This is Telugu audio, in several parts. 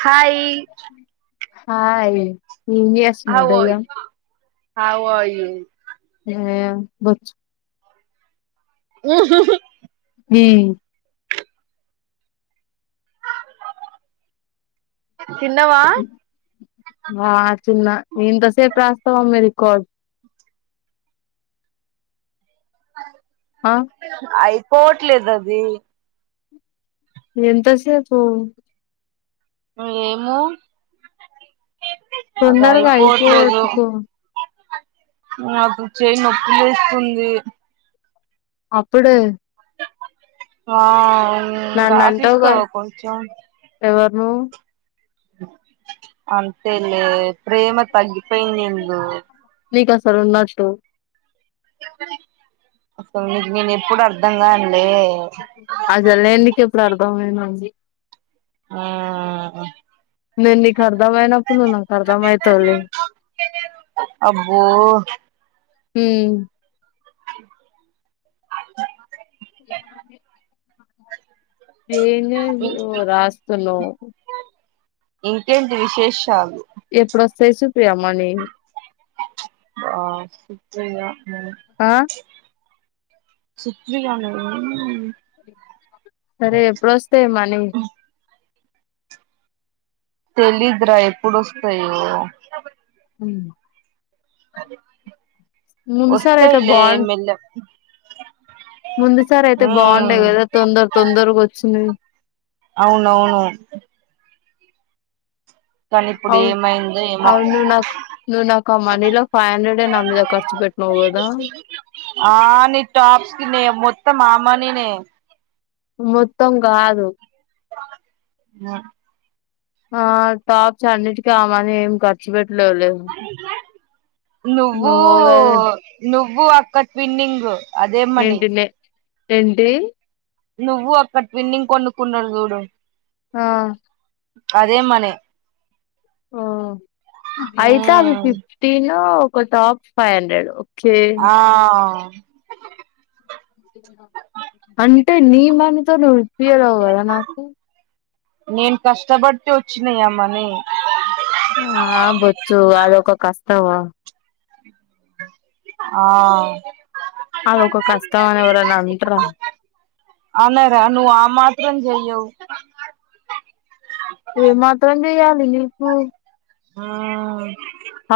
హాయి హాయ్ [inaudible] చేస్తున్నావ్ దయ్య హవాయి ఏం బొచ్చు ఊ తిన్నవా ఆ తిన్న ఇంతసేపు రాస్తావా మరి కాల్ ఆ అయితే పోవట్లేదు అది ఎంతసేపు ఏమో అది తొందరగ అయిపోవట్లేదు అయిపోగొట్టుకో నాకు చెయ్యి నొప్పిస్తుంది అప్పుడే ఆ హుమ్ నన్ను రాసిస్తావ కొంచెం నువ్ అంతేలే ప్రేమ తగ్గి పెండింగూ రున్నట్టు అసలు నీకు నేను ఎప్పుడు అర్థంకాను అసలే నీకు ఎప్పుడు అర్ధమైన అండి మ్మ్ నేను నీకు అర్ధం అయినప్పుడు నువ్వు నాకు అర్థమైతవులే అబ్బో హ్మ్ చేద్దామా [unintelligible] ఏం చేసిన్నావ్ రాస్తున్నావ్ ఇంకేంటి విశేషాలు ఎప్పుడు వస్తాయి సుప్రియ మనీ అబ్బా నిజంగ ఆ సుప్రియ నా సరే ఎప్పుడు వస్తయ్ మనీ తెలిదురా ఎప్పుడొస్తయో ఉ అది ముందుసారి వస్తాయిలే మెల్లగ్ ముందు సార్ అయితే బాగుండే ఉమ్ కదా తొందర తొందరగా వచ్చినయ్ అవునవును కానీ ఇప్పుడు అవు ఏమైందో ఏమో అవును నాకు నువ్వు నాకు ఆ మనీలో ఫైవ్ హండ్రెడ్ నా మీద ఖర్చు పెట్టినవు కదా. అత్త మామ నేనే మొత్తం గాదు ఆ ఆ టాప్స్ అన్నిటికీ ఆ మని ఏం ఖర్చు పెట్ నువ్వు ను వ్వు అక్క ట్విన్నింగ్ అదే మనీ ఏంటి నే ఏంటి నువ్వు అక్క ట్విన్నింగ్ కొనుకున్నరు చూడు ఆ అదే మనీ ఓ అయితే అది ఉమ్ ఫిఫ్టీను ఒక టాప్ ఫైవ్ హండ్రెడ్ ఓకే ఆ అంటే నీ మనితో నువ్వు ఇప్పియలేవు కదా నాకు నేను కష్టపడితే వచ్చినయామనీ ఆ బొచ్చు అదొక కష్టం ఆ అదొ ఒక కష్టం అని ఎవరన్నంట్రా అనర ను ఆ మాత్రం జెయ్యవ్ ఏ మాత్రం జెయ్య నేన్ నీకు ఆ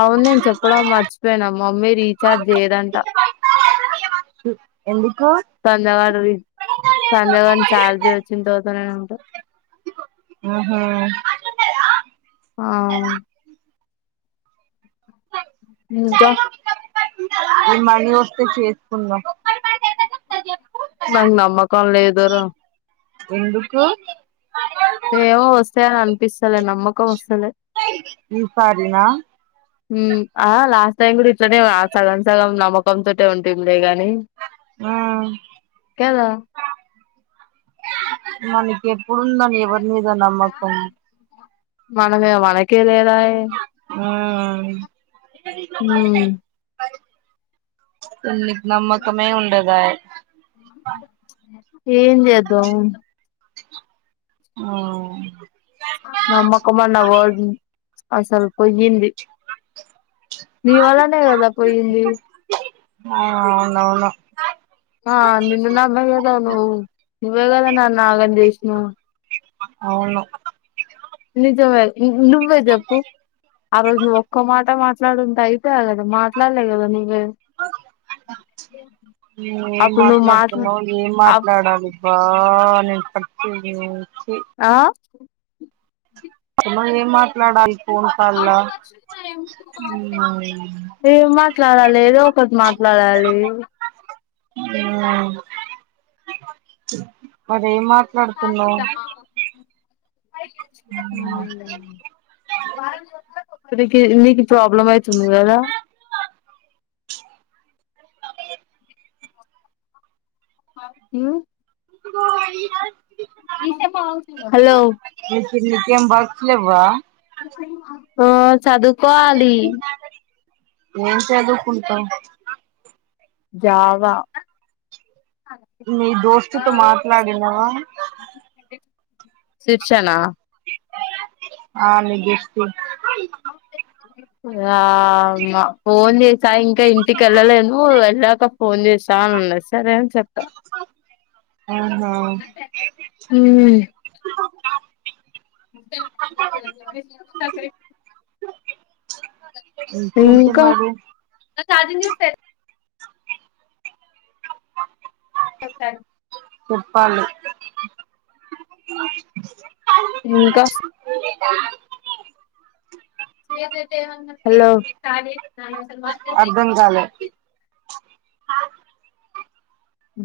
అవునేన్ చెప్పడం మర్చపోయ్న మమ్మీ రీఛార్జ్ చేయ్యదంట ఎందుకు సంజవాడది సంజగాని సాలరీ వచ్చిన్ తర్ మనన్నేమనంటే అహ ఆ నిజం ఈ మనీ వస్తే చేసుకుందాం నాకు నమ్మకం లేదురా ఎందుకు ఏమో వస్తాయ అని అనిపిస్త ఈసారీనా ఆ లాస్ట్ టైం కూడా ఇట్లనే సగం సగం నమ్మకంతోటే ఉంటుం లే గానీ హమ్ కదా మళ్ళీ ఇప్పుడు ఉందా మీద నమ్మకం మన మీద మనకే లేదు హమ్ ఉమ్ నీకు నమ్కమే ఉండ దాయే [inaudible] అ ఏం జేద్ధం ఓ నమ్మకం అనే వర్డ్ ని అసలు పోయింది మీ వలనే కద పోయింది ఆ అవునవును ఆ నిన్న నా మయ అదా నువు నువ్వేగద నన్న ఆగంద జేష్ ఆ అవును నిజమే నువ్వే చెప్పు ఆ రోజు ఒక్క మాట మాట్లాడుంట అయితే అగ అ మాట్లాడలేద నువే ను ఏం అప్పుడు నువ్వు మాట్లా మాట్లాడుతున్నావు ఏం మాట్లాడాలి అబ్బా నేను అ [unintelligible] ఆ తను ఏం మాట్లాడాలి ఫోన్ కాల్ల ఉమ్ ఏం మాట్లాడాలి ఏదో ఒకటి మాట్లాడాలి హమ్ ప్చ్ మరేం మా [unintelligible] హమ్ ఇకి నీకి ప్రాబ్లమ్ అయితుంది గదా హమ్ హలో నీకేం బాక్స్ లెవ్వా ఆ చదువుకోవాలి ఏం చదువుకుంటావ్ జావా మీ దోస్తుతో మాట్లాడినవా శిర్షన ఆ [unintelligible] యా అన్న ఫోన్ చేసి ఇంకా ఇంటికి వెళ్ళలేను వెళ్ళాక ఫోన్ చేసా అ అన్నారు సరే అని చెప్ప ఆహా ఇంకేంటి మరి చార్జింగ్ చూడ సెల్ కొత్త చొప్పలి ఇంక హలో స మా అర్ధం కాలే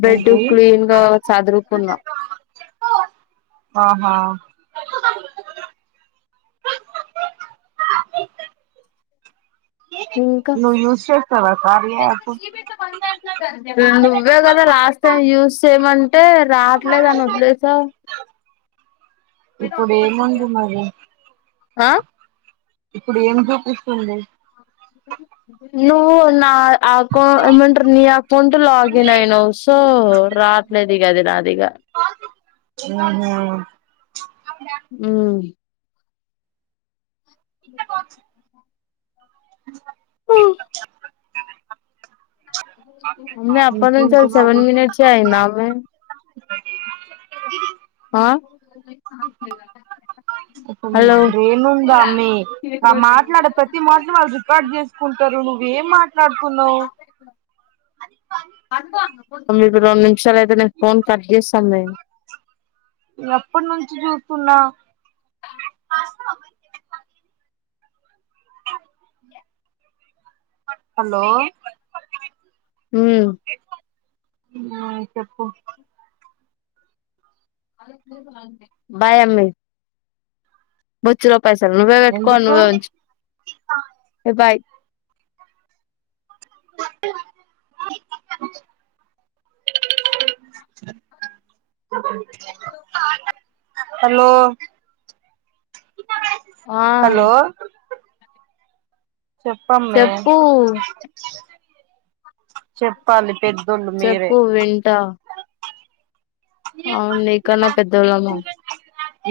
బెడ్ ఏంటి క్లీన్ గా సదురుకున్న ఆహా ఇంక నువ్వు యూస్ చేస్తావా కార్య యాప్ నువ్వే కద లాస్ట్ టై యూస్ చేయమని అంటే రాట్లేదని వదిలేసవ్ ఇప్పుడు ఏముంది మరి ఆ ఇప్పుడు ఏం చూపిస్తుంది నువ్వు నా ఆ అకౌం ఏమంటరు నీ అకౌంట్ లాగిన్ అయినవు సో రాట్లేదు ఇగ అది నాదిగ హామ్ ఇచ్చ బాక్స్ అ అప్పటి నుంచి ఇంకేంటి సెవెన్ మినిట్స్ ఎ అయ్యింద నే ఇది ఆ హలో ఏం ఉందా మే మాట్లాడే ప్రతి మట్లు వాళ్ళు రికార్డ్ చేసుకుంటరు ఎం మా అక్క ఒమ్మే ఇటు రా మ్మే ఛలో అయిపోయినాక ఫోన్ కట్ చేసి ఉంచు పన్నాయి నువ్ ఎప్పటి నుంచి చూస్తున్నావ్ హలో మ్మ్ మ్మ్ ఆ చెప్పు భయమే బొచ్చు పైసలు నువ్వే పెట్టుకో, ఎందుకు నువ్వే ఉంచుకో హలో ఆ హలో చెప్పమ్మే చెప్పు చెప్పాలి పెద్దోళ్ళు మీరే చెప్పు వింటా అవును నీకన్నా పెద్దోళ్ళమ్మా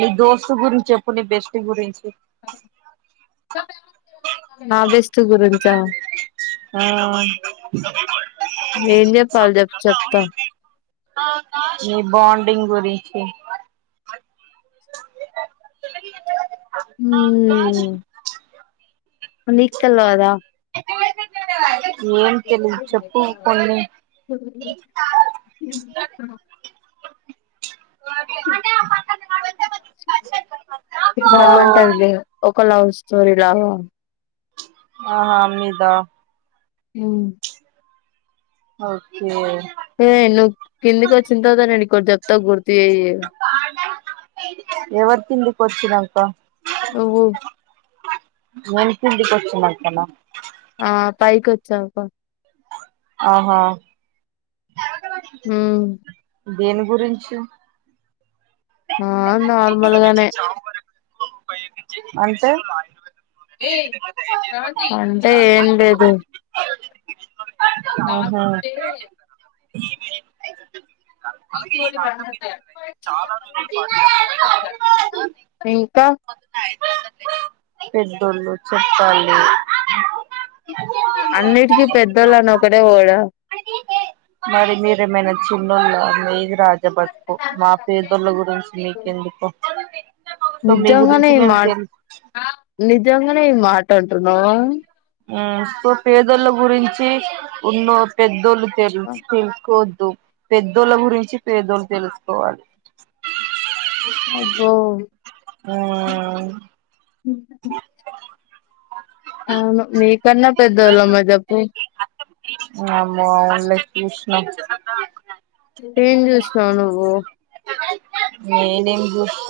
నీ దోస్తుటు గురించి చెప్పు నీ బెస్ట్ గురించి నా బెస్ట్ గురించా ఆ ఇప్పుడు ఏం చెప్పాలి చెప్పు చెప్తా మీ బాండింగ్ గురించి [inaudible] హ్మ్ నీకు తెల్వదా ఏం తెలిదు చెప్పు కొన్ని హలో బాగుంటదిలే ఒక లవ్ స్టోరీ లాగా ఆహా మీదా మ్మ్ ఓకే హే వెళ్ళు కిందికొచ్చిన తర్వాత నేను నీకొకటి చెప్తా గుర్తు చెయ్యి ఎవరు తిండి వచ్చినంక నువ్వు నను పిండి కొచ్చినంక నా ఆ పైకి వచ్చాంక ఆహా హ్మ్ దేని గురించి ఆ నార్మల్గానే అంటే అంటే ఏం లేదు ఆహా కావలిత్తే ఇంకా [inaudible] పెద్దోళ్ళు చెప్పాలీ అన్నిటికీ పెద్దోళ్ళని ఒకడే పోవుడ ఏంది రాదు మా పేదళ్ల గురించి మీకెందుకు మీ నిజంగానే గురించి మేము మా నిజ తెలు నిజంగా నే ఈ మాట చెప్పాల మా పేదోళ్ల గురించి ఉన్నో పెద్దోళ్ళు తెలుసు తెలుసుకో పెద్దోళ్ళ గురించి పేదోళ్లు తెలుసుకోవాలి. అబ్బో ఆ అవును మీకన్నా పెద్దోళ్ళు ఎవరున్నారు చెప్పు ఆ వాళ్ళకి మంచి [inaudible] ఏం చూసినవ్ నువ్ ఓ నేనేం త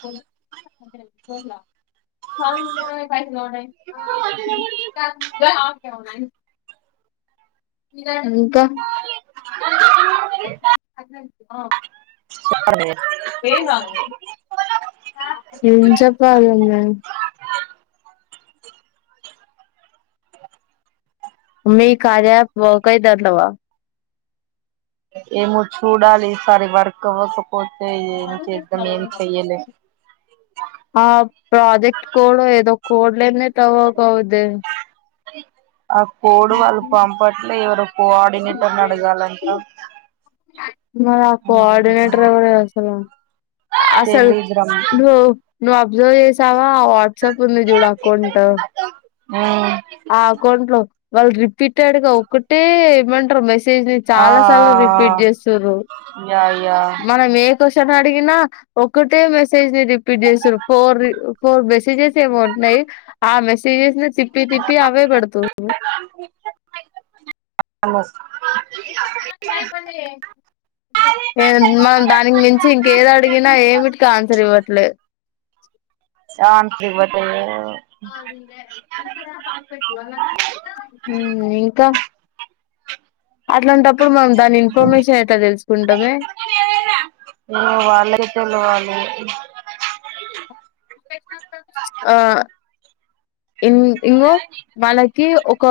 చెప్తున్న పైసలు పడ్డాయి డంకా చెప్పండి హ్మ్ చెప్పాలి నువ్వే మీ కార్య యాప్ [unintelligible] ఏమో చూడాలి ఈసారి వర్క్ కోసం ఆ ప్రాజెక్టు కోడు ఏదో కోడ్ లేం లేవ్ తవక [unintelligible] ఏం ఆ కోడ్ వాళ్ళు పంపట్లే ఎవరో కోఆర్డినేటర్ని అడగాలంట అ మరి ఆ మ్మ్ కోఆర్డినేటర్ ఎవరే అసలు అసలు తెలీదు రా ను మ్మ్ ను అబ్జర్వ్ చేసావా వాట్సాప్ ఉంది చూడు అకౌంట్ ఆ ఆ అకౌంట్లో వాళ్లు రిపీటెడ్ గా ఒకటే ఏమంటారు మెస్ చేసి ఆ చాలా సార్లు రిపీట్ చేస్తురూ యా యా మనం ఏం క్యూస్షన్ అడిగిన ఒకటే మెసేజ్ ని రిపీట్ చేస్తూరు ఫోర్ రీ ఫోర్ మెసేజెస్ ఏమో ఉన్నాయి ఆ మెసేజెస్ తిప్పి తిప్ ఏ అవేపెడతా మ్మ్ అను ఏం మా దానికి మించి ఇంకేది అడిగినా ఏమిటికి ఆన్సర్ ఇవ్వ లేద్ సార్ కి బతిమాలినా ఆ అది ఇదే [unintelligible] హ్మ్ ఇంకా అట్లాంటప్పుడు మనం దాని ఇన్ఫర్మేషన్ ఎట్లా తెలుసుకుంటామే ఏమో వాళ్ళకే తెలవాలి తెలిసినంత ఆ ఇన్ ఇగో వాళ్లకి ఒక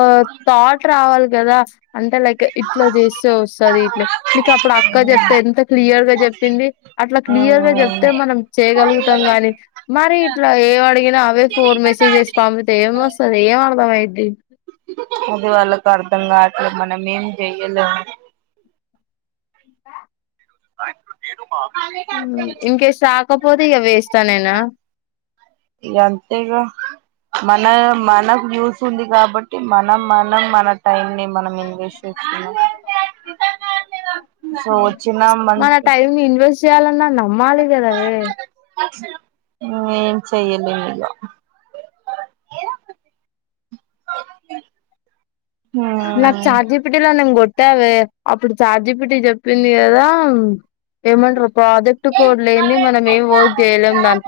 థాట్ రావాలి కదా అంటే లైక్ ఇట్లా చేస్తే వస్తాది ఇట్లే మీకు అప్పుడు అక్క చెప్తే ఎంత క్లియర్ గా చెప్పింది అట్లా క్లియర్ గా చెప్తే మనం చేయగలుగు తం గాని మరి ఇట్లా ఏం అడిగినా అవే ఫోన్ మెసేజ్ పంపితే ఏం వస్తది ఏం అర్థం అయిద్ది ఊకె వాళ్లకు అర్థం కాక, మనం ఏం చెప్పినా ఆయన నేను హమ్ ఇంకేస్ రాకపోతే ఇగ వేస్ట్ అనే నా ఇంకా అంతేగా మన మనకు యూస్ ఉంది కాబట్టి మనం మనం మన టైం ని మనం ఇన్వెస్ట్ చేసు [unintelligible] సో వచ్చిన మంత చేయాలనన్నావ్ - [unintelligible] చేయలేదా నాకు హ్మ్ చాట్ జిపిటి లోనే కొట్ అంత అవే అప్పుడు చాట్ జిపిటి చెప్పింది కదా ఏమంటారు ప్రాజెక్ట్ కోడ్ లేనిది మనం ఏం వర్క్ చేయలేం దాని